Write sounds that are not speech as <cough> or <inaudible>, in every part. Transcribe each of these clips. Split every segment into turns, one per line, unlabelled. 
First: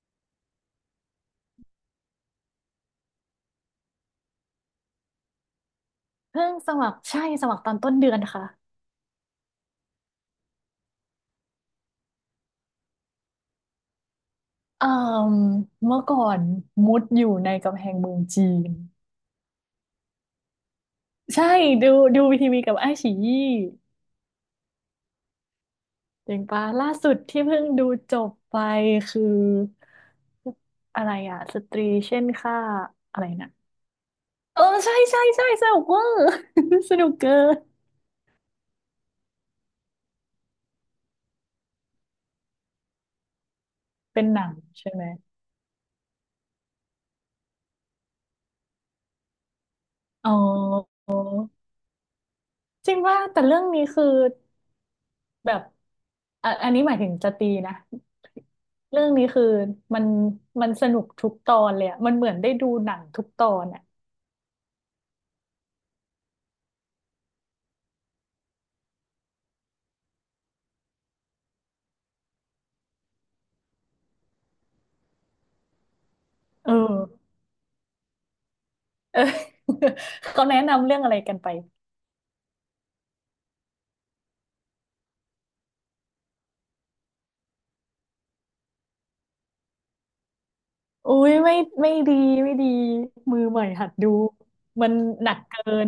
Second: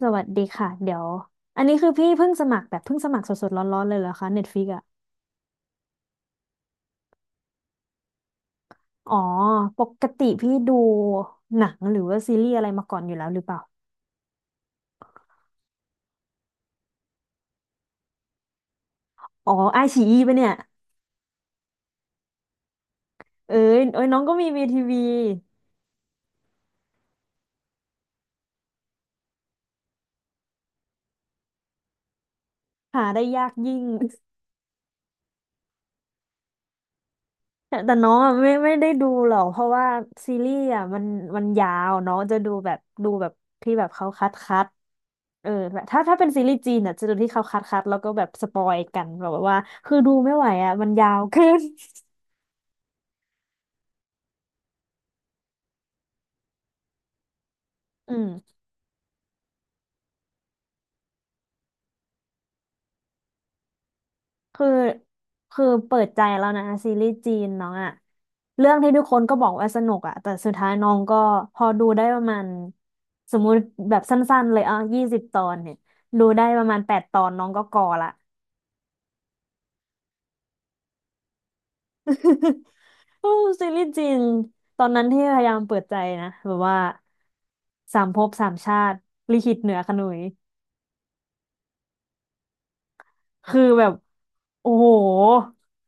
สวัสดีค่ะเดี๋ยวอันนี้คือพี่เพิ่งสมัครแบบเพิ่งสมัครสดๆร้อนๆเลยเหรอคะ Netflix อ่ะ
เพิ่งสมัครใช่สมัครตอนต้นเดือนค่ะ
อ๋อปกติพี่ดูหนังหรือว่าซีรีส์อะไรมาก่อนอยู่แล้วหรือเปล่า
เอ่มเมื่อก่อนมุดอยู่ในกำแพงเมืองจีน
อ๋อไอชีอีปะเนี่ย
ใช่ดูดูวีทีวีกับไอ้ายฉียี่
เอ้ยเอ้ยน้องก็มีวีทีวี
เจ๋งปะล่าสุดที่เพิ่งดูจบไปคืออะไรอะสตรีเช่นค่า
หา
อะ
ได้
ไร
ยา
นะ
กยิ่ง <laughs>
เออใช่ใช่ใช่สนุกเวอร์ <laughs> สนุกเกิน
แต่น้องอะไม่ได้ดูหรอกเพราะว่าซีรีส์อ่ะมันมันยาวน้องจะดูแบบดูแบบที่แบบเขา
เป็น
คัด
หนัง
คัด
ใช่ไหม
เออแบบถ้าเป็นซีรีส์จีนอ่ะจะดูที่เขาคัดแล้วก็แบบสปอยกันแบบว่าคือดู
อ๋อ
ไม่ไหวอ่ะมันยาวเกิน
จริงว่าแต่เรื่องนี้คือ แบบอ่ะอันนี้หมายถึงจะตีนะ
อืม
เรื่องนี้คือมันมันสนุกทุกตอนเลยอะมันเหมือนได้ดูหนังทุกตอนอะ
คือคือเปิดใจแล้วนะซีรีส์จีนน้องอะเรื่องที่ทุกคนก็บอกว่าสนุกอะแต่สุดท้ายน้องก็พอดูได้ประมาณสมมุติแบบสั้นๆเลยอ่ะยี่สิบตอนเนี่ยดูได้ประ
เอ
มาณแป
อ
ดตอนน้องก็กอละ
เออ <laughs> เขาแนะนำเรื่องอะไรกันไป
<laughs> โอ้ซีรีส์จีนตอนนั้นที่พยายามเปิดใจนะแบบว่าสามภพสามชาติลิขิตเหนือขนุย
อุ้ยไม่ไม่ดีไม่ดีมือให
คือ
ม่
แบ
หัด
บ
ดู
โอ้
มั
โห
นหนักเกิน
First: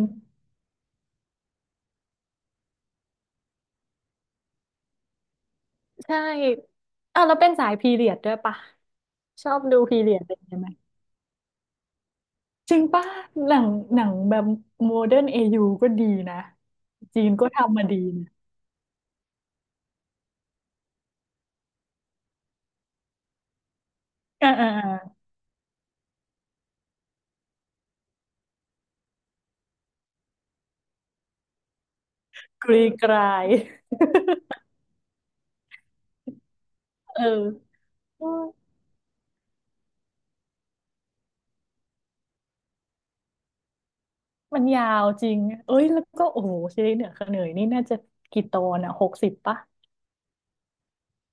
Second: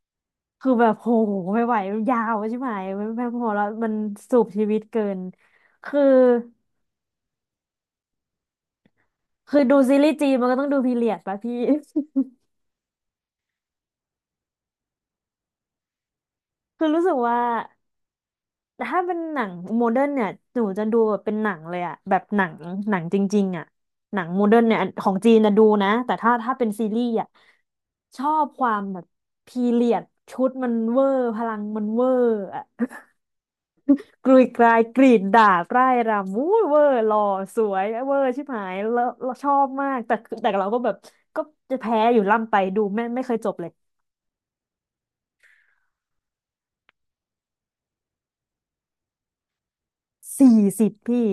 คือแบบโหไม่ไหวยาวใช่ไหมไม่พอแล้วมันสูบชีวิตเกินคือ
ใช่อ่ะแล้วเป็นสายพีเรียดด้วยปะชอ
คือ
บ
ดู
ดู
ซี
พี
รี
เรี
ส์
ยด
จี
อะไร
น
อย่า
มั
ง
นก็
เงี้ย
ต้
ไห
อ
ม
งดูพีเรียดป่ะพี่
จริงป่ะหนังหนังแบบโมเดิร์นเอยูก็ดีนะ
<laughs> คือรู้สึก
จีน
ว่า
ก็ทำมาดีนะ
ถ้าเป็นหนังโมเดิร์นเนี่ยหนูจะดูแบบเป็นหนังเลยอะแบบหนังหนังจริงๆอะหนังโม
อ่า
เดิร์น
อ่า
เนี่ยอันของจีนนะดูนะแต่ถ้าเป็นซีรีส์อะชอบความแบบพีเรียดชุดมันเวอร์พลังมันเวอร์อะ
กรีกราย
ก
<laughs>
รุยกรายกรีดดาดร่ายรำอู้ยเวอร์หล่อ
เอ
สว
อ
ยเวอร์ชิบหายแล้วแลชอบมากแต่เราก็แบบก็จะแพ้อยู่ล่ำไปดูไม่เคยจบเลย
มันยาวจริงเอ้ยแล้วก็โอ้โหซีรีส์เหนือเขนยนี่น่าจะกี่ตอนอ่ะ60 ปะ
40 พี่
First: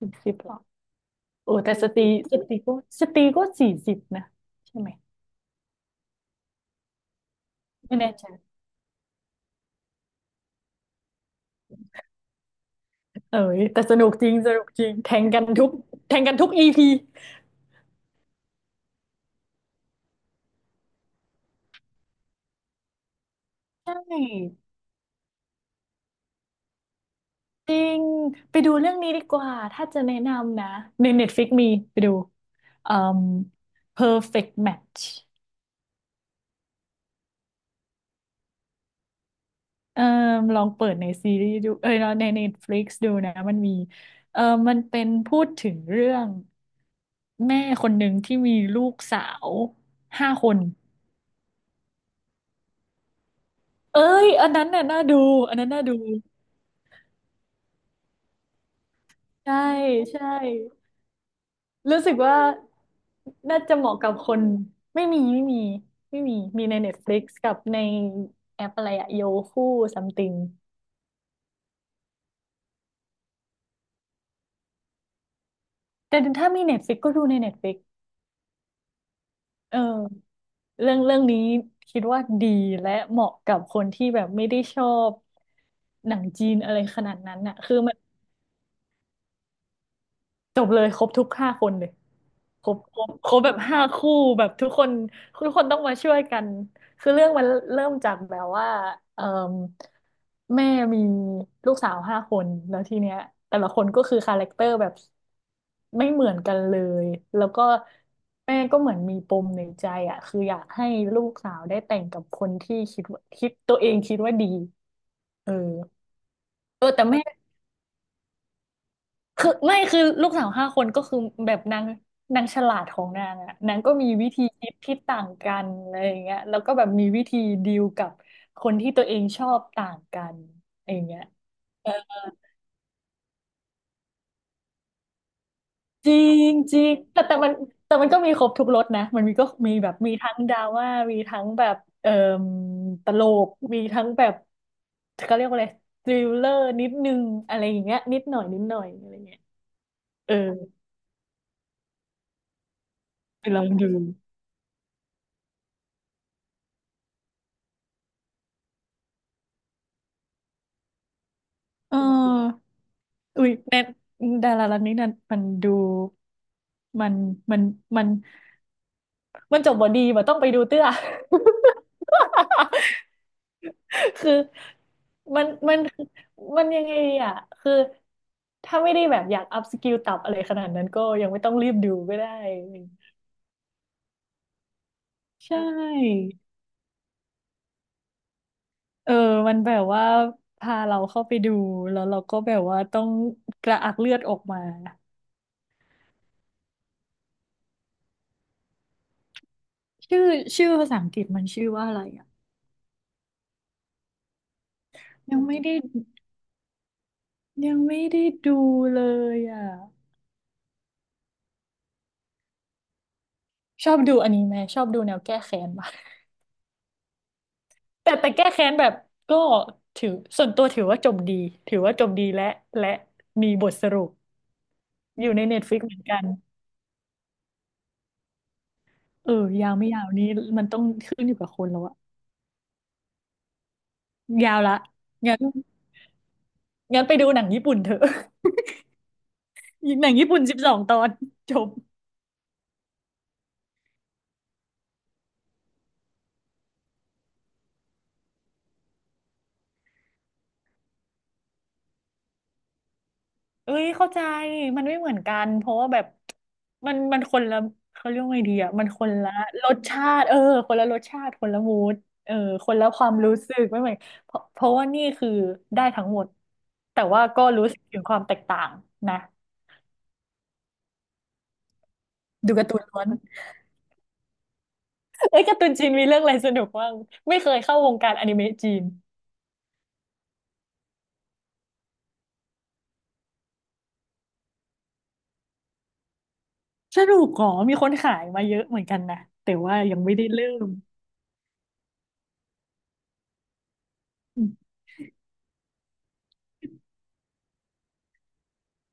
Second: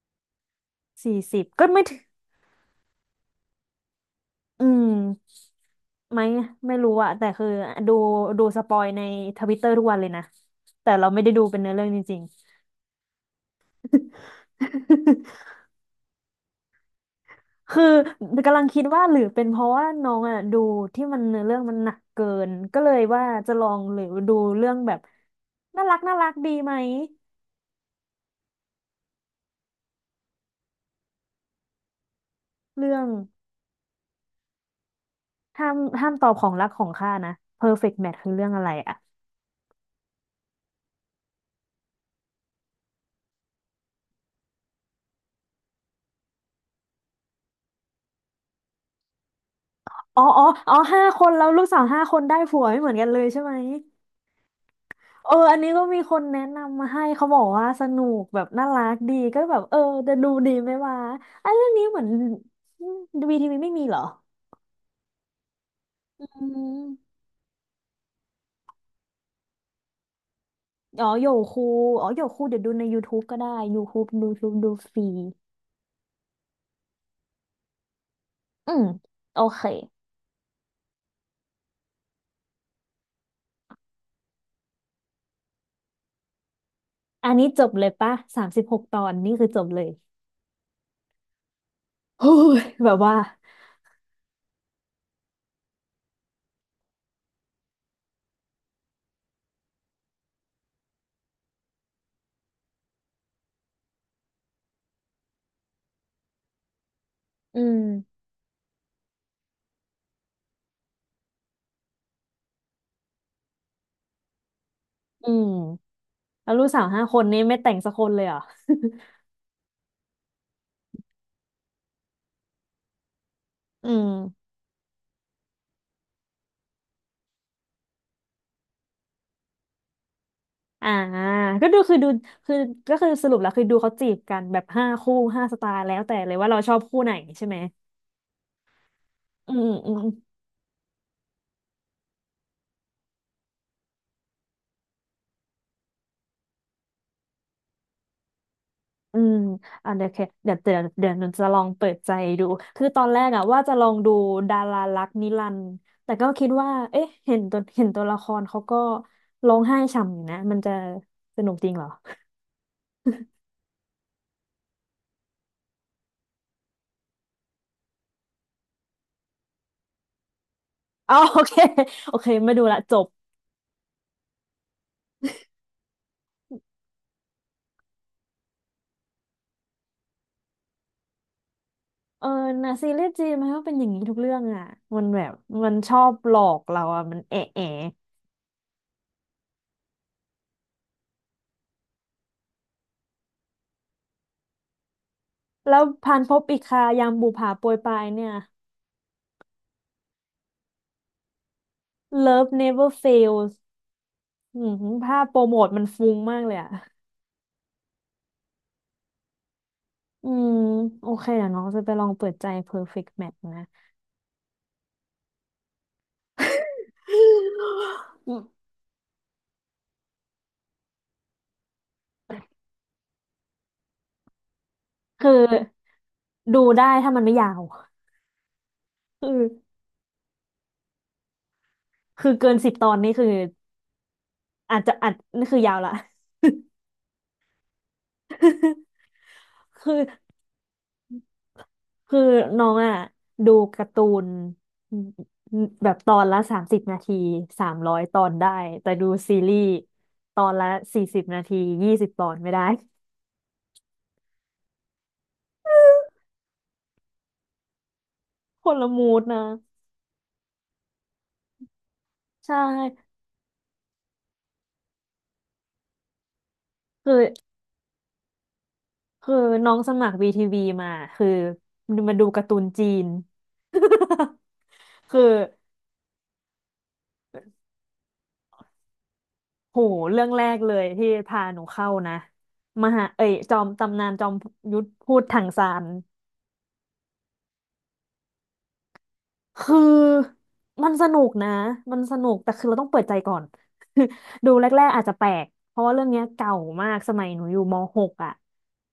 60 หรอ
สี่สิบ
โอ้
ก็
แต่
ไม่
ส
ถึ
ต
ง
รีสตรีก็สตรีก็40 นะ
อื
ใช่ไห
ม
ม
ไม่ไม่รู้อะแต่คือดู
ไม่แน่ใจ
ดูสปอยในทวิตเตอร์ทุกวันเลยนะแต่เราไม่ได้ดูเป็นเนื้อเรื่องจริงๆ
เอ้ยแต่สนุกจริงสนุกจริงแทงกันทุกอีพี
คือกำลังคิดว่าหรือเป็นเพราะว่าน้องอ่ะดูที่มันเนื้อเรื่องมันหนักเกินก็เลยว่าจะลอง
ใช
หรือดู
่
เรื่องแบบน่ารักน่ารักดีไหม
จริงไปดูเรื่องนี้ดีกว่าถ้าจะแนะนำนะใน Netflix มีไปดู
เรื่
อื
อง
ม Perfect Match
ห้ามห้ามตอบของรักของข้านะ Perfect Match คือเรื่องอะไรอ่ะ
เออลองเปิดในซีรีส์ดูเอ้ยเนาะใน Netflix ดูนะมันมีเออมันเป็นพูดถึงเรื่องแม่คนหนึ่งที่มีลูกสาว
อ๋อ
ห้า
อ๋อ
คน
อ๋อห้าคนแล้วลูกสาวห้าคนได้ผัวไม่เหมือนกันเลยใช่ไหม
เอ้ยอันนั้นน่ะน่าดู
เออ
อั
อั
น
น
นั้น
นี้
น่า
ก็
ดู
มีคนแนะนำมาให้เขาบอกว่าสนุกแบบน่ารักดีก็
ใช่
แบบเออจะ
ใช่
ดูดีไหมวะไอ้เรื่องนี้เห
รู้
มือน
สึกว่า
วีทีวี
น่า
ไม่
จะ
มี
เหมาะ
เหรอ
กับคนไม่มีไม่มีไม่มี
อื
มีใน
ม
Netflix กับในแอปอะไรอะโยคู e ซัมติง
อ๋อโยคูอ๋อโยคูเดี๋ยวดูใน YouTube ก็ได้ YouTube ดูฟรี
แต่ถ้ามี Netflix ก็ดูใน Netflix
อืมโอเค
เออ เรื่องนี้คิดว่าดีและเหมาะกับคนที่แบบไม่ได้ชอบหนังจีนอะไรขนาด
อัน
นั้น
นี้
น่ะ
จบ
คือ
เลย
มัน
ปะ36 ตอนนี่คือจบเลย
จบเลยครบทุกห้าคนเลย
โอ้ย
ครบ
แบ
ค
บ
รบ
ว่า
ครบแบบห้าคู่แบบทุกคนทุกคนต้องมาช่วยกันคือเรื่องมันเริ่มจากแบบว่าเอ่แม่มีลูกสาวห้าคนแล้วทีเนี้ยแต่ละคนก็คือคาแรคเตอร์แบบไม่เหมือนกันเลยแล้ว
อื
ก็
ม
แม่ก็เหมือนมีปมในใจอ่ะคืออยากให้ลูกสาวได้แต่งกับคนที่คิดว่าคิดตัวเองคิดว่าดี
อืม
เออ
แล้วลูกสา
เอ
ว
อ
ห้า
แต่
ค
แม่
นนี้ไม่แต่งสักคนเลยเหรอ
คือไม่คือลูกสาวห้าคนก็คือแบบนางนางฉลาดของนางอะนาง
อื
ก็มีวิธี
ม
คิดที่ต่างกันอะไรอย่างเงี้ยแล้วก็แบบมีวิธีดีลกับคนที่ตัวเองชอบต่างกันอะไร
อ่า
อย่างเงี้ย
ก็ดูคือดูคือก็คือสรุปแล้วคือดูเขาจีบกันแบบห้าคู่ห้าสไตล์แล้ว
จ
แต่
ริ
เลยว่า
ง
เราช
จ
อบ
ริง
คู่ไหน
แต่
ใช่
มัน
ไหม
แต่มันก็มีครบทุกรสนะมันมีก็
อืม
มีแบ
อื
บ
มอื
มี
ม
ทั้งดราม่ามีทั้งแบบเอ่อตลกมีทั้งแบบเขาเรียกว่าอะไรทริลเลอร์นิดนึงอะไรอย่างเงี้ยนิดหน่อยนิดหน่อยอะไร
อืม
เงี้ย
อ่ะเดี๋ยวเค
เออ
เดี๋ยวหนูจะลองเปิดใจดู คือตอนแรกอะ
ไปล
ว่า
อง
จะล
ดู
องดูดารารักนิรันดร์แต่ก็คิดว่าเอ๊ะเห็นตัวละครเขาก็ร้องไห้ฉ่ำอยู่นะ มันจะสนุกจริงเหรอ
เออ อุ๊ยแน็ดารารันนี้นั่นมันดูมันมันมันมันจบบ่ดีว่าต้องไปดูเตื้อ
อ๋อ <laughs> โอเคโอเคไม่ดูละจบ
<laughs> คือมันมันยังไงดีอ่ะคือถ้าไม่ได้แบบอยากอัพสกิลตับอะไรขนาดนั้นก็ยังไม่ต้องรีบดูก็
เออ
ได้
นะซีรีส์จีนมันก็เป็นอย่างนี้ทุกเรื่องอะมันแบบ
ใช
มันชอบ
่
หลอกเราอะมันเอะแอะ
เออ มันแบบว่าพาเราเข้าไปดูแล้วเราก็แบบว่าต้องกระอักเลือดออกมา
แล้วพันภพอีกคายามบุปผาโปรยปรายเนี่ย
ชื่อชื่อภาษาอังกฤษมันชื่อว่าอะไรอ่ะ
Love Never Fails อืมภาพโป
ยั
ร
ง
โม
ไม่
ท
ได้
มันฟุ้งมากเลยอะ
ยังไม่ได้ดูเลยอ่ะ
อืมโอเคเดี๋ยวน้องจะไปลองเปิดใจ Perfect Match นะ
ชอบดูอนิเมะชอบดูแนวแก้แค้นมากแต่
<gasps>
แต่
อื
แก้
ม
แค้นแบบก็ถือส่วนตัวถือว่าจบดีถือว่าจบดีและและมีบทสรุปอ
คือ
ยู่ในเน็ตฟลิกเหมือนกัน
ดูได้ถ้ามันไม่ยาวคื
เออยา
อ
วไม่ยาวนี้มันต้องขึ้นอยู่กับคนแล้วอะ
คือเกินสิบตอนนี่คือ
ยาวละ
อาจจะอัด
งั้น
นี่คือยาวละ
งั้นไปดูหนังญี่ปุ่นเถอะ
<laughs> คือ
<laughs> หนังญี่ปุ่น12 ตอนจบ
คือน้องอ่ะดูการ์ตูนแบบตอนละ30 นาที300 ตอนได้แต่ดูซีรีส์ตอนละ40 นาทียี่สิบตอนไม่ได้
เอ้ยเข้าใจมันไม่เหมือนกันเพราะว่าแบบมันคนละเขาเรียกว่าไงดี
<laughs> ค
อ่ะ
น
มัน
ละ
คน
มูด
ละ
นะ
รสชาติเออคนละรสชาติคนละมูดเออ
ใช่
คนละความรู้สึกไม่เหมือนเพราะว่านี่คือได้ทั้งหมดแต่
คือ
ว่าก็รู้สึกถึงความแตกต่างนะ
คือน้องสมัคร VTV มาคือมาดูการ์
ดู
ตูน
การ์ตูน
จี
ล้ว
น
น
<laughs> คือ
เอ้ยการ์ตูนจีนมีเรื่องอะไรสนุกบ้างไม่เคยเข้าวงการอนิเมะจีน
โหเรื่องแรกเลยที่พาหนูเข้านะมหาเอ้ยจอมตำนานจอมยุทธพูดถังซาน
สนุกอ๋อมีคนขายมาเยอะเหมือนกันนะแต่
คื
ว่ายังไม่ได้
อ
เริ่ม
มันสนุกนะมันสนุกแต่คือเราต้องเปิดใจก่อน
อื
<laughs> ดู
ม
แรกๆอาจจะแปลกเพราะว่าเรื่องเนี้ยเก่ามากสมัยหนูอยู่ม .6 อ่ะ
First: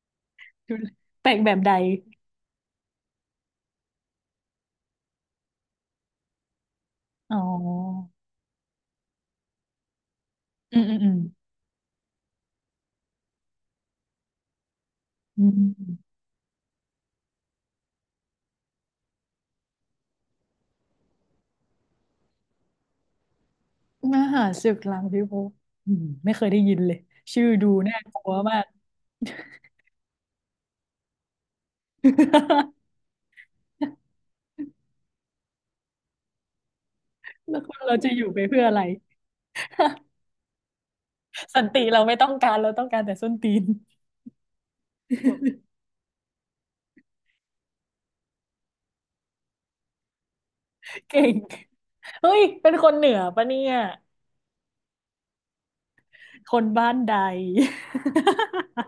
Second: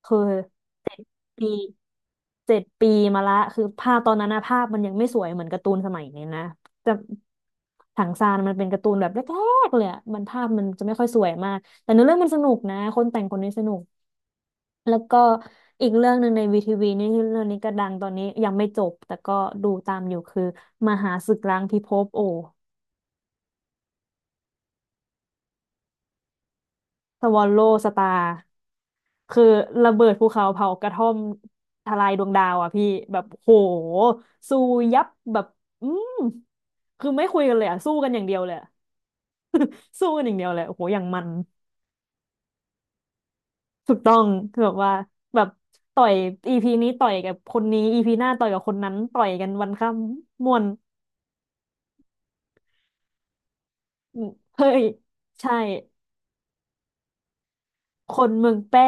คือ
ดู
เจ็ด
แปลก
ปี
แบบใด
เจ็ดปีมาละคือภาพตอนนั้นนะภาพมันยังไม่สวยเหมือนการ์ตูนสมัยนี้นะจะ
อ๋อ
ถังซานมันเป็นการ์ตูนแบบแรกๆเลยอะมันภาพมัน
อืม
จะไม่
อืม
ค่อ
อื
ย
ม
สวยมากแต่เนื้อเรื่องมันสนุกนะคนแต่งคนนี้สนุกแล้วก็
อื
อีกเรื่
ม
องหนึ่งในวีทีวีนี่เรื่องนี้ก็ดังตอนนี้ยังไม่จบแต่ก็ดูตามอยู่คือมหาศึกล้างพิภพโอ
มหารศึกหลังพิภพอืมไม่เคยได้ยินเลย
สวอ
ชื่อ
ลโล
ดู
ส
น่า
ตา
ก
ร์
ลัวมาก
คือระเบิดภูเขาเผากระท่อมทลายดวงดาวอ่ะพี่แบบโห
<laughs>
สู้ยับแบบอืมคือไม่คุยกัน
แล้ว
เลย
ค
อ่ะ
น
สู้
เรา
กั
จะ
นอ
อ
ย่าง
ยู่
เดีย
ไป
วเลย
เพื่อ
อะ
อะไร
<laughs> สู้กันอย่างเดียวเลยโอ้โหอย่างมัน
สันติเราไม่ต้องการเราต้องการแต่ส้นตีน
ถูกต้องคือแบบว่าแบบ
<laughs>
ต่อยอีพีนี้ต่อยกับคนนี้อีพีหน้าต่อยกับคนนั้นต่อยกันวันค่ำม่วน
เก่ง เฮ้ยเป็นคนเหนือปะเนี่ย
อืมเฮ้ยใช่
คนบ้านใด
คนเมืองแป้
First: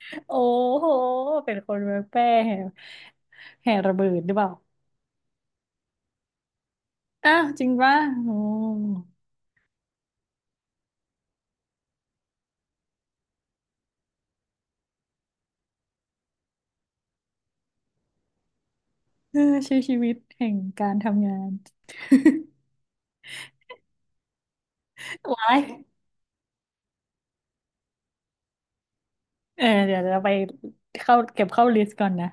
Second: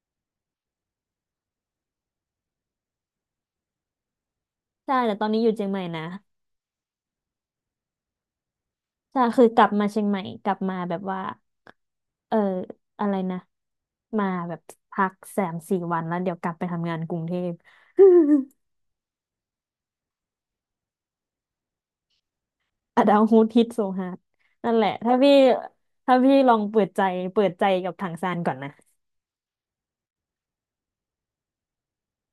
<laughs> โอ้โห เป็นคนเมืองแพร่แห่แห่ระเบิดหรือเปล่า
ใช่แต่ตอนนี้อยู่เชียงใหม่นะ
อ้าวจริงป่ะโอ้
ใช่คือกลับมาเชียงใหม่กลับมาแบบว่าเอออะไรนะมาแบบพักสามสี่วันแล้วเดี๋ยวกลับไปทำงานกรุงเทพ <laughs>
เออใช้ชีวิตแห่งการทำงาน
อะดาวฮูดฮิตโซฮาร์ดนั่นแหละถ้าพี่
<laughs> ว้าย
ถ้าพี่ลองเปิดใจเปิดใจกับถังซานก่อนนะ
เออเดี๋ยวเราไปเข้าเก็บเข้าลิสต์ก่อนนะ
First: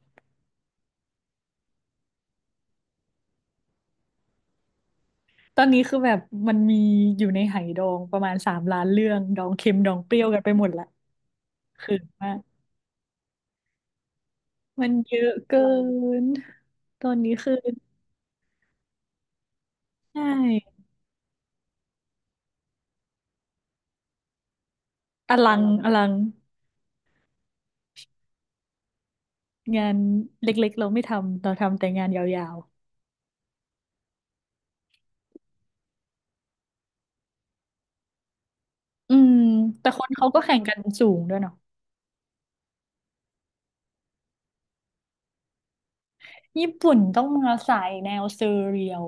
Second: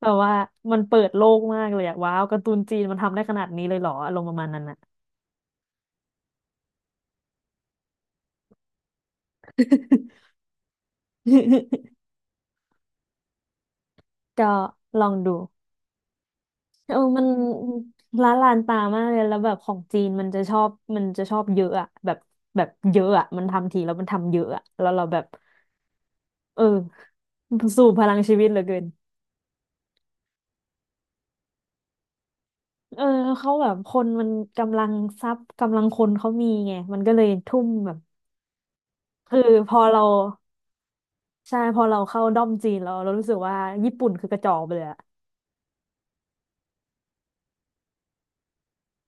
แบบว่ามันเปิดโลกมากเลยอะว้าวการ์ตูนจีนมันทำได้ขนาดนี้เลยเหรออารมณ์ประมาณนั้นอะ
ตอนนี้คือแบบมันมีอยู่ในไหดองประมาณสามล้านเรื่องดองเค็มดองเปรี้ยวกันไปหมดละคือมาก
<laughs> ก็
มัน
ลอ
เย
ง
อะ
ดู
เกิน
เออ
ตอน
มัน
นี้คือ
ละลานตามากเลย แล้วแบบของจีน
ใช่
มันจะชอบมันจะชอบเยอะอะแบบแบบเยอะอะมันทำทีแล้วมันทำเยอะอะแล้วเราแบบ
อลังอลัง
เออสู่พลังชีวิตเหลือเกิน
งานเล็กๆเราไม่ทำเราทำแต่งานยาว
เออเขาแบบคนมันกำลังทรัพย์กำลังคนเขามีไง มันก็เลยทุ่มแบบ
ๆ
คือพอ
แต่ค
เรา
นเขาก็แข่งกันสูงด้วยเนาะ
ใช่พอเราเข้าด้อมจีนเราเรารู้สึกว่าญี่ปุ่นคือกระจอกไปเลยอะ
ญี่ปุ่นต้องมาสายแนวเซเรียล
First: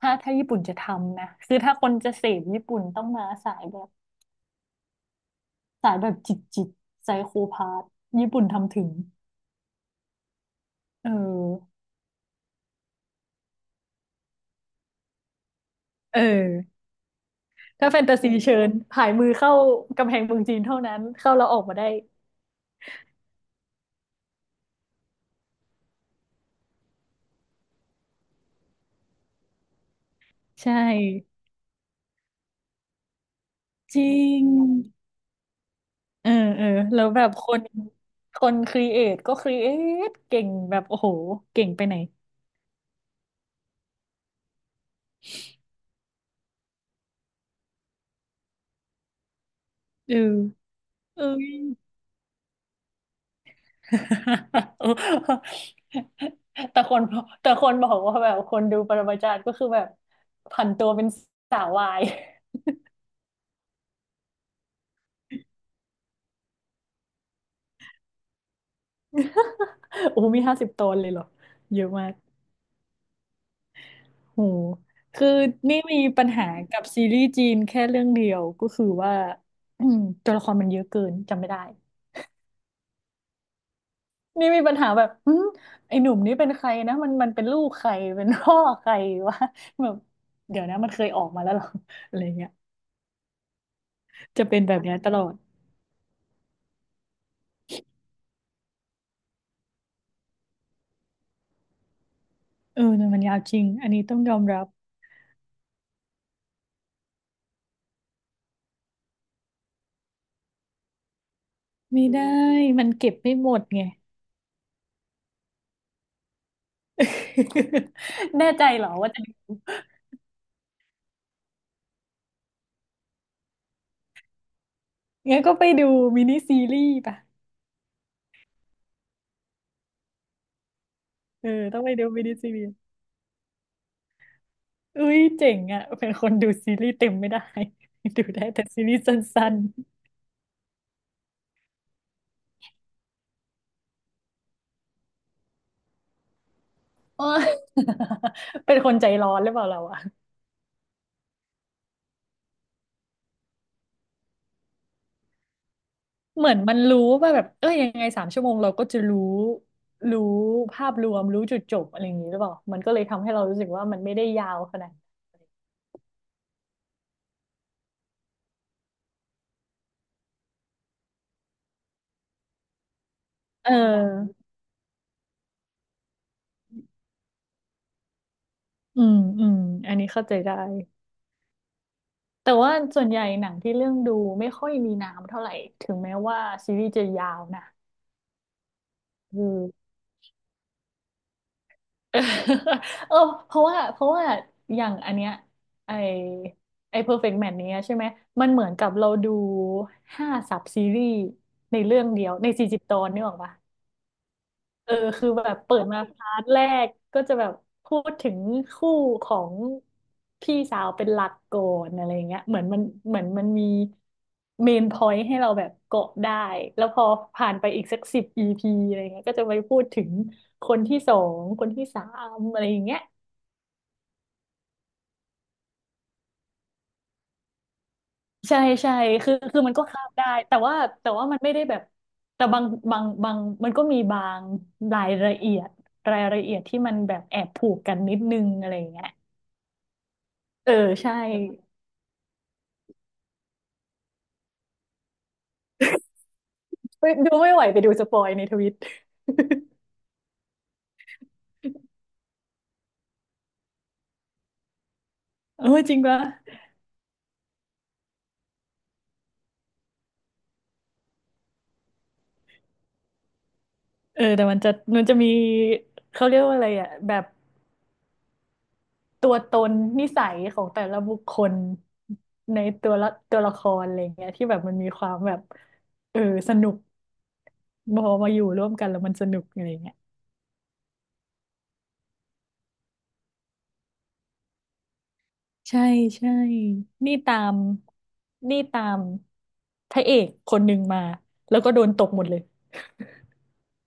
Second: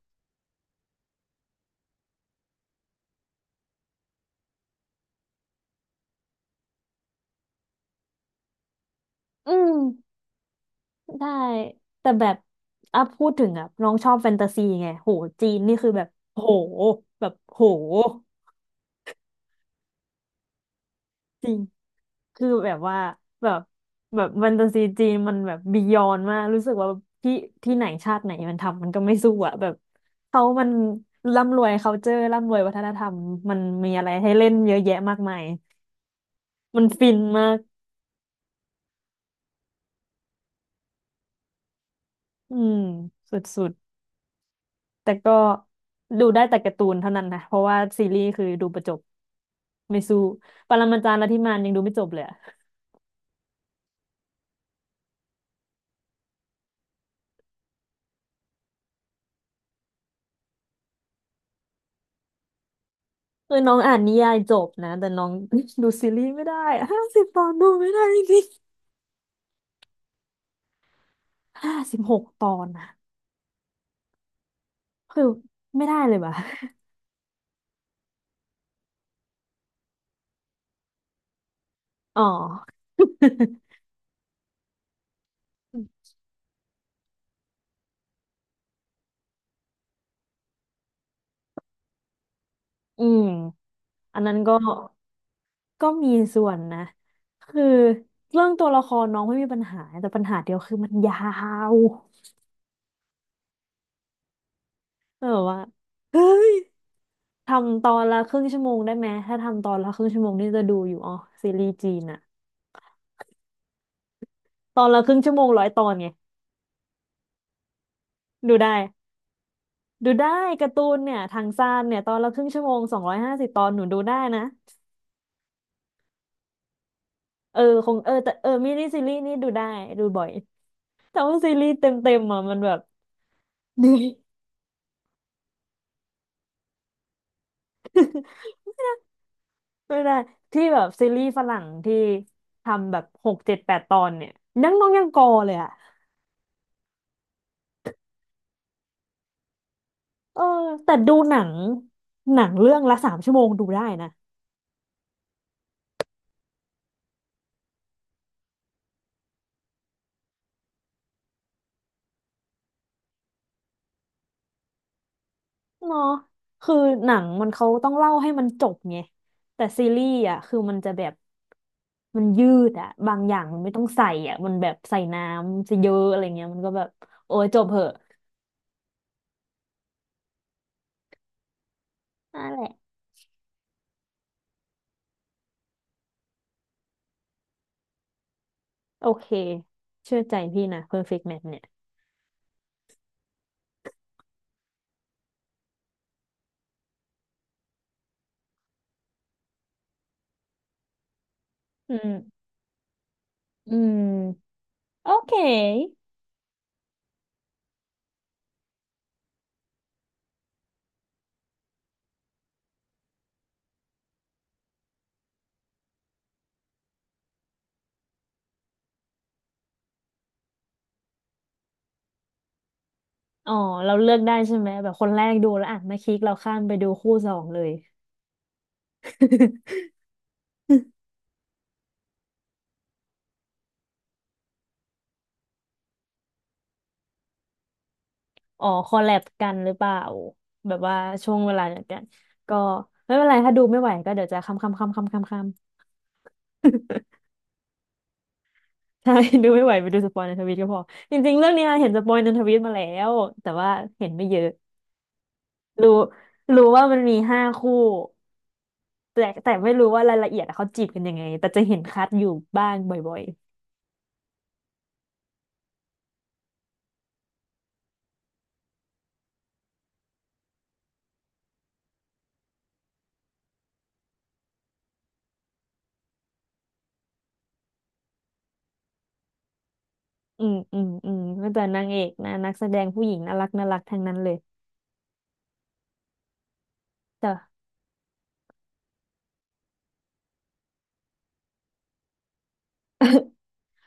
ถ้าญี่ปุ่นจะทำนะคือถ้าคนจะเสพญี่ปุ่นต้องมาสายแบบสายแบบจิตจิตไซโคพาธญี่ปุ่นทำถึง
อืม
เออ
ได้แต่แบบอ่ะพูดถึงอ่ะน้องชอบแฟนตาซีไงโหจีนนี่คือแบบ
เอ
โห
อ
แบบโห
ถ้าแฟนตาซีเชิญผายมือเข้ากำแพงเมืองจีนเท่านั้นเข้าแล้
จ
ว
ริ
อ
ง
อกมาได้
คือแบบว่าแบบแบบแฟนตาซีจีนมันแบบบียอนมากรู้สึกว่าที่ที่ไหนชาติไหนมันทำมันก็ไม่สู้อ่ะแบบเขามัน
ใช่
ร่ำรวย culture ร่ำรวยวัฒนธรรมมันมี
จ
อะ
ริ
ไรให้
ง
เล่นเยอะแยะมากมาย
เออเออ
มัน
แล้ว
ฟิน
แบบค
มาก
นคนครีเอทก็ครีเอทเก่งแบบโอ้โหเก่งไปไหน
อืมสุดๆ แต่ก็ดูได้แต่การ์ตูนเท่านั้นนะเพราะว่าซีรีส์คือดูประจบไม่
เอ
สู้
อ
ปรมาจารย์
เอ้
ลัทธิ
ย
มานยังดูไม่จบเลยอะ
<laughs> แต่คนแต่คนบอกว่าแบบคนดูปรมาจารย์ก็คือแบบผันตัวเป็นสาววาย
คือน้องอ่านนิยายจบนะแต่น้อง <laughs> ดูซีรีส์ไม่ได้50 ตอนดูไม่ได้จริง
<laughs> โอ้โหมีห้าสิบตนเลยเหรอ
ห้า
เยอะ
สิบ
มา
ห
ก
กตอนนะ
โห
คือ
คือนี่
ไม่ได้
มี
เลย
ปัญ
ว่ะ
หากับซีรีส์จีนแค่เรื่องเดียวก็คือว่า <clears throat> อืมตัวละครมันเยอะเกินจำไม่ได้
อ๋อ
นี่มีปัญหาแบบหึไอ้
<laughs>
หนุ่มนี่เป็นใครนะมันเป็นลูกใครเป็นพ่อใครวะแบบเดี๋ยวนะมันเคยออกมาแล้วเหรอ <laughs> อะไรเงี้ย
อืมอันนั้น
จะ
ก็
เป็นแบบเนี้ยตลอด
ก็มีส่วนนะคือเรื่องตัวละครน้องไม่มีปัญหาแต่ปัญหาเดียวคือมันยาว
เออ่มันยาวจริงอันนี้ต้องยอมรับ
แบบว่าเฮ้ย ทำตอนละครึ่งชั่วโมงได้ไหมถ้าทำตอนละครึ่งชั่วโมงนี่จะดูอยู่อ๋อซีรีส์จีน
ไม่
อะ
ได้มเก็บไม่หมดไง
ตอนละครึ่งชั่วโมง100 ตอนไง
<laughs> แน่
ดู
ใจ
ได้
เหรอว่าจะ
ดูได้การ์ตูนเนี่ยทางซ่านเนี่ยตอนละครึ่งชั่วโมง250 ตอนหนูดูได้นะ
งั้นก็ไปดูมินิซีรีส์ป่ะ
คงเออแต่เออมินิซีรีส์นี่ดูได้ดูบ่อยแต่ว่า
เออ
ซีรีส์
ต้อง
เต
ไปดู
็ม
มินิ
ๆอ่ะ
ซี
มัน
รี
แบบ
ส์
<laughs> เหนื่อย
อุ้ยเจ๋งอ่ะเป็นคนดูซีรีส์เต็มไม่ได้ <laughs> ดูได้แต่ซีรีส์สั้น
ไม่ได้ที่แบบซีรีส์ฝรั่งที่ทำแบบหกเจ็ดแปดตอนเนี่ยยังน้องยังกอเลยอะ
ๆเอย <laughs> เป็นคนใจร้อนหรือเปล่าเราอะ
เออแต่ดูหนังหนังเรื่องละ3 ชั่วโมงดูได้นะ
เหมือนมันรู้ว่าแบบเอ้ยยังไงสามชั่วโมงเราก็จะรู้รู้ภาพรวมรู้จุดจบอะไรอย่างนี้หรือเปล่ามันก็เลยทำให้เรารู้สึกว่ามันไม่ได้ยาวขนาด
เนาะคือหนังมันเขาต้องเล่าให้มันจบไงแต่ซีรีส์อ่ะคือมันจะแบบมันยืดอ่ะบางอย่างมัน
เ
ไม่ต้องใส่อ่ะ
ออ
มันแบบใส่น้ำซะเยอะอะไรเงี้ยมันก็แบบโอ้ยจบเหอะ
อืมอันนี้เข้าใจได้
นั่
แต่
นแหละ
ว่าส่วนใหญ่หนังที่เรื่องดูไม่ค่อยมีน้ำเท่าไหร่ถึงแม้ว่าซีรีส์จะยาวนะ
โอเคเชื่อใจพี่นะ Perfect Match เนี่ย
เออเออเพราะว่าอย่างอันเนี้ยไอไอ Perfect Match เนี้ยใช่ไหมมันเหมือนกับเราดูห้าซับซีรีส์ใน
อื
เรื่อง
ม
เดียวในสี่สิบตอนนี่หรอกปะ
อืม
เออ
โอ
คือ
เค
แบบเปิดมาพาร์ทแรกก็จะแบบพูดถึงคู่ของพี่สาวเป็นหลักก่อนอะไรเงี้ยเหมือนมันมีเมนพอยต์ให้เราแบบเกาะได้แล้วพอผ่านไปอีกสักสิบ EP อะไรเงี้ยก็จะไปพูดถึงคนที่สองคนที่สามอะไรอย่างเงี้ย
อ๋อเราเลือกได้ใช่ไหมแบบคนแรกดูแล้วอ่ะมาคลิกเราข้ามไปดูคู่สองเลย
ใช่ใช่คือมันก็
<laughs>
ข้ามได้แต่ว่ามันไม่ได้แบบ แต่บางบางบางมันก็มีบางรายละเอียดรายละเอียดที่มันแบบแอบผูกกันนิดนึง
อ๋อ
อะไรอย่า
ค
ง
อล
เงี้ย
แลบกันหรือเปล่า
เอ
แบ
อ
บว่า
ใช่
ช่วงเวลาเดียวกัน ก็ไม่เป็นไร ถ้าดูไม่ไหวก็เดี๋ยวจะค้ำค้ำค้ำค้ำค้ำค้ำ
ไปดูไม่ไหวไปดูสปอยในทวิต
<laughs> ใช่ <laughs> ดู
<laughs>
ไม่ไหวไปดูสปอยในทวิตก็พอ จริงๆเรื่องเนี้ยเห็นสปอยในทวิตมาแล้ว แต่ว่าเห็นไม่เยอะ
เออจ
รู้
ริงปะ
รู้ว่ามันมี5 คู่แต่แต่ไม่รู้ว่ารายละเอียดอะเขาจีบกันยังไงแต่จะเห็นคัดอยู่บ้างบ่อย
เออแต่มันจะมีเขาเรียกว่าอะไรอ่ะแบบตัวตนนิสัยของแต่ละบุคคลในตัวละตัวละครอะไรอย่างเงี้ยที่แบบมันมีความแบบเออสนุกพอมาอยู่ร่วมกันแล้วมันสนุกอะไรอย่างเงี้ย
ๆอืมอืมอืมก็แต่นางเอกนะนักแสดงผู้หญิงน่ารักน่ารักทั้งนั้นเลย
ใช่ใช่ นี่ตาม
แต่
นี่ตามพระเอกคนหนึ่งมาแล้วก็โดนตกหมดเลย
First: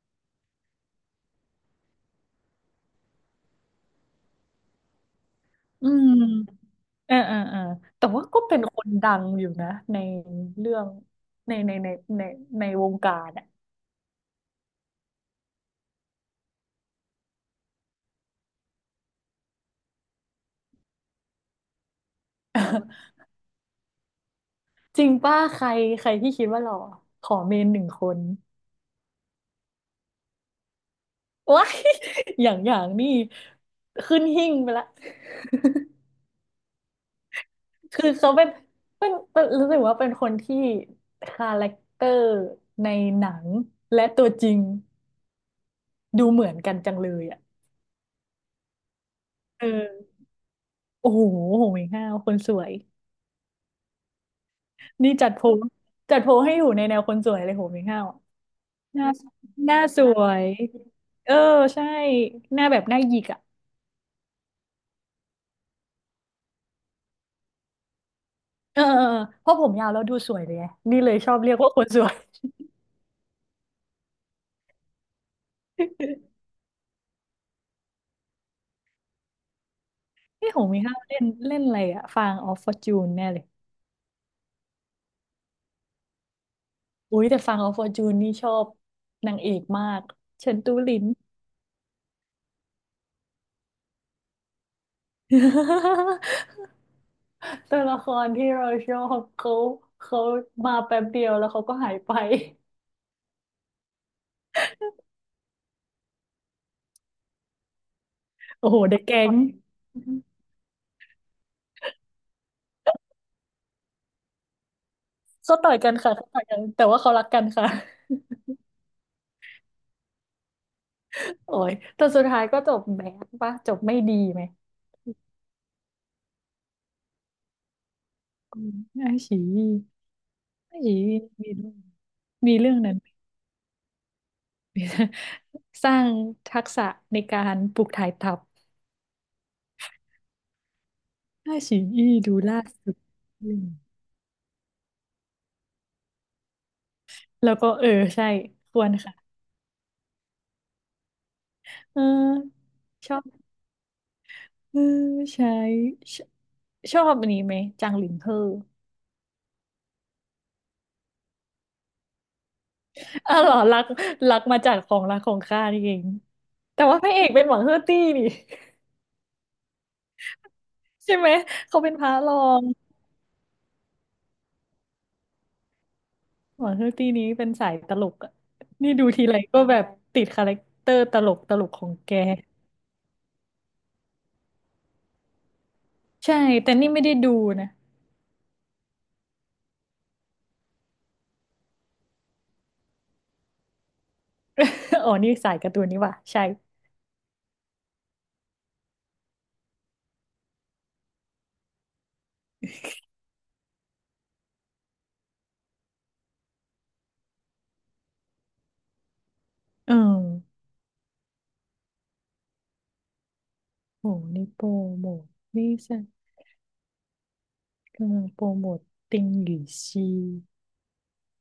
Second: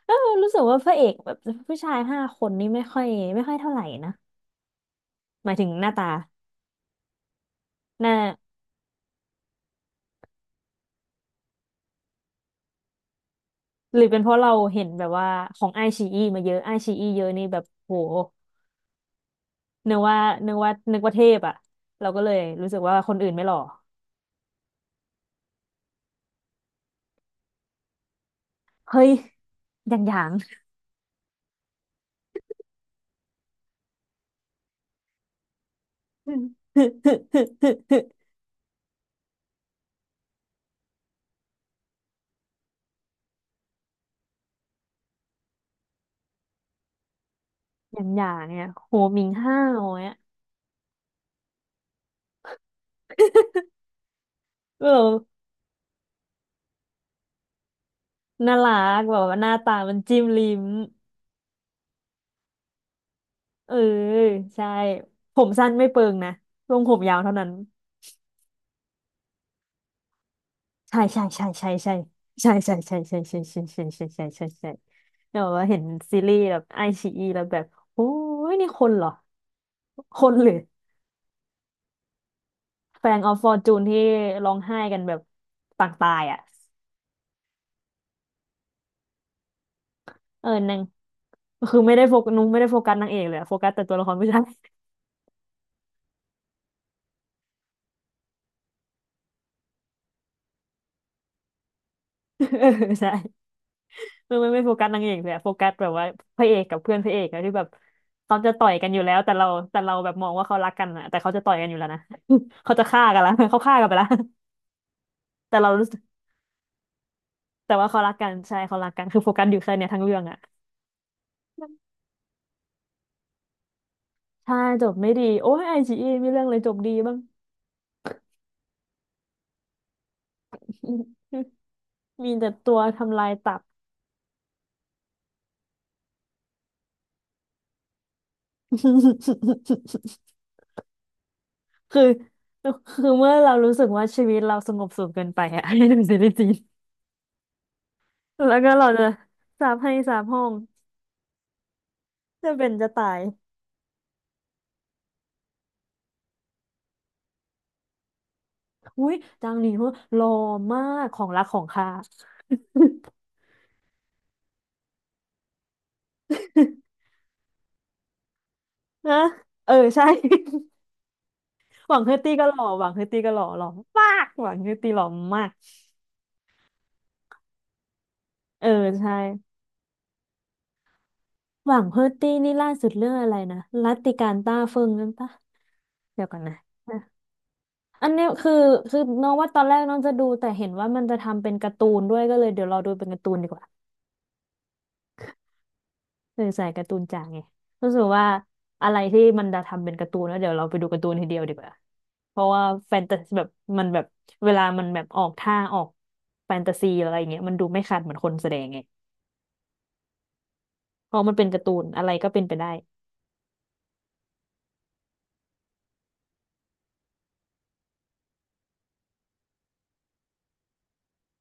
เออรู้สึกว่าพระเอกแบบผู้ชาย5 คนนี่ไม่ค่อยไม่ค่อยเท่าไหร่นะ หมายถึงห
อื
น้าตา
มอ่าอ่าอ่า
ห
แต่
น้า
ว่าก็เป็นคนดังอยู่นะในเรื่องในในในวงการอ่ะ
หรือเป็นเพราะเราเห็นแบบว่าของไอชีอีมาเยอะไอชีอีเยอะนี่แบบโหนึกว่านึกว่านึกว่าเทพอ่ะเราก็เลยรู้สึกว่าคน
<laughs>
อื่นไม่หล่อ
จริงป้าใครใครที่คิดว่าหล่อขอเมนหนึ่งคน
เฮ้ยอย่างอย่าง
ว้าย <laughs> อย่างนี่ขึ้นหิ้งไปละ
<laughs> อืม
คือเขาเป็นเป็นรู้สึกว่าเป็นคนที่คาแรคเตอร์ในหนังและตัวจริงดูเหมือนกันจังเลยอ่ะ
อย่างอย่างเนี่ยโหมิงห้า
เอ
วเนี่ย
อโอ้โหโหเมงห้าวคนสวย
เอ
นี่
อ
จัดโพลให้อยู่ในแนวคนสวยเลยโหเมงห้าวอะ
น่ารั
ห
ก
น้า
แบบว่าหน้าตามัน
ส
จิ้
ว
ม
ย
ลิ้ม
เออใช่หน้าแบบหน้าหยิกอ่ะ
เออใช่ผมสั้นไม่เปิงนะลงผมยาวเท่านั้น
เออเออเออเพราะผมยาวแล้วดูสวยเลยไงนี่
ใช่
เลย
ใช่
ชอบ
ใช่
เรียก
ใช่
ว่าคน
ใช่
สวย
ใช่ใช่ใช่ใช่ใช่ใช่ใช่ใช่ใช่ใช่ใช่เนี่ยแบบว่าเห็นซีรีส์แบบไอชีอีแล้วแบบโอ้ยนี่คนเหรอคน
<laughs>
ห
นี่
รือ
โหเมงห้าวเล่นเล่นอะไรอ่ะฟางออฟฟอร์จู
แฟ
น
ง
แน่
ออฟ
เลย
ฟอร์จูนที่ร้องไห้กันแบบต่างตายอ่ะ
อุ้ยแต่ฟังเอาฟอร์จูนนี่ชอบนางเอกมาก
เอ
เฉิ
อ
นตู
นาง
หลิน
คือไม่ได้โฟกัสนุ้งไม่ได้โฟกัสนางเอกเลยอะโฟกัสแต่ตัวละครผู้ชาย
<laughs> ตัวละครที่เราชอบเขาเขามาแป๊บเดียวแล้วเขาก็หายไป
เออใช่ไม่ไม่ไม่โฟกัสนางเอกเลยอะโฟกัสแบบว่าพระเอกกับเพื่อนพระเอกอะที่แบบเขาจะต่
โอ้
อย
โห
กัน
เด
อ
อะ
ยู่แล้ว
แก๊ง
แต่เราแต่เราแบบมองว่าเขารักกันอะแต่เขาจะต่อยกันอยู่แล้วนะ <laughs> เขาจะฆ่ากันละเขาฆ่ากันไปละ แต่
เขาต่
เรา
อย
รู้
กัน
สึก
ค่ะเขาต่อยกันแต่ว่าเขารักกันค่ะ
แต่ว่าเขารักกันใช่เขารักกันคือโฟกัสอยู่แค่เนี้ยทั้งเรื่องอะ
โอ้ยแต่สุดท้ายก็จบแบดปะจบไม่ดีไหม
ใช่จบไม่ดีโอ้ยไอจีมีเรื่องเลยจบดีบ้าง
อืมไอ้ฉีไอ้ฉีมีเรื่อง
<laughs> มีแต่
มีเรื่
ตั
อง
ว
นั้น
ทำลายตับ
สร้างทักษะในการปลูกถ่ายทัพ
<laughs>
ไอ้ฉี
คือ
ดูล่าสุด
คือเมื่อเรารู้สึกว่าชีวิตเราสงบสุขเกินไปอะ <laughs> ให้ดูซีรีส์จีน
แล้วก็เออใช่
แล้วก็
คว
เรา
ร
จะ
ค่ะ
สาปให้สาปห้อง
เออ
จะเป็นจะตา
ชอ
ย
บเออใช่ชชอบอันนี้ไหมจางหลินเฮ่อ
อุ้ยจางหนีเหัวหล่อมากของรักของข้า
อ้อเหรอรักรักมาจากของรักของข้านี่เองแต่ว่าพ
<laughs>
ระเอกเป็นหวังเฮอร์ตี้นี่
นะเออใช่
<laughs> ใช่ไหมเขาเป็
ห
น
วั
พ
งเฮ
ระ
อร์
ร
ตี้
อ
ก็หล่
ง
อหวังเฮอร์ตี้ก็หล่อหล่อมากหวังเฮอร์ตี้หล่อมาก
หวังเฮอร์ตี้นี้เป็นสายตลกอะ
เออ
นี่ดู
ใช่
ทีไรก็แบบติดคาแรคเตอร์ตลก
หวั
ข
ง
อง
เฮอ
แก
ร์ตี้นี่ล่าสุดเรื่องอะไรนะรัตติการต้าเฟิงนั่นปะเดี๋ยวกั
ใช่
นนะ
แต่นี่ไม่ได้ดูนะ
อันเนี้ยคือคือน้องว่าตอนแรกน้องจะดูแต่เห็นว่ามันจะทำเป็นการ์ตูนด้วยก็เลยเดี๋ยวรอดูเป็นการ์ตูนดีกว่า
<laughs> อ๋อนี่สายการ์ตูนนี่ว่ะ
เอ
ใช่
อใส่การ์ตูนจ๋าไงรู้สึกว่าอะไรที่มันจะทำเป็นการ์ตูนแล้วเดี๋ยวเราไปดูการ์ตูนทีเดียวดีกว่าเพราะว่าแฟนตาซีแบบมันแบบเวลามันแบบออกท่าออกแฟนตาซีอะไรอย่างเงี้ยมันดูไม่ขาดเหมือนคนแสดงไง
เออ
เพราะมันเป็นการ์ตูนอะไรก็เป็นไปได้
โหนี่โปรโมทนี่ใช่ ก็โปรโมทติงหยีซี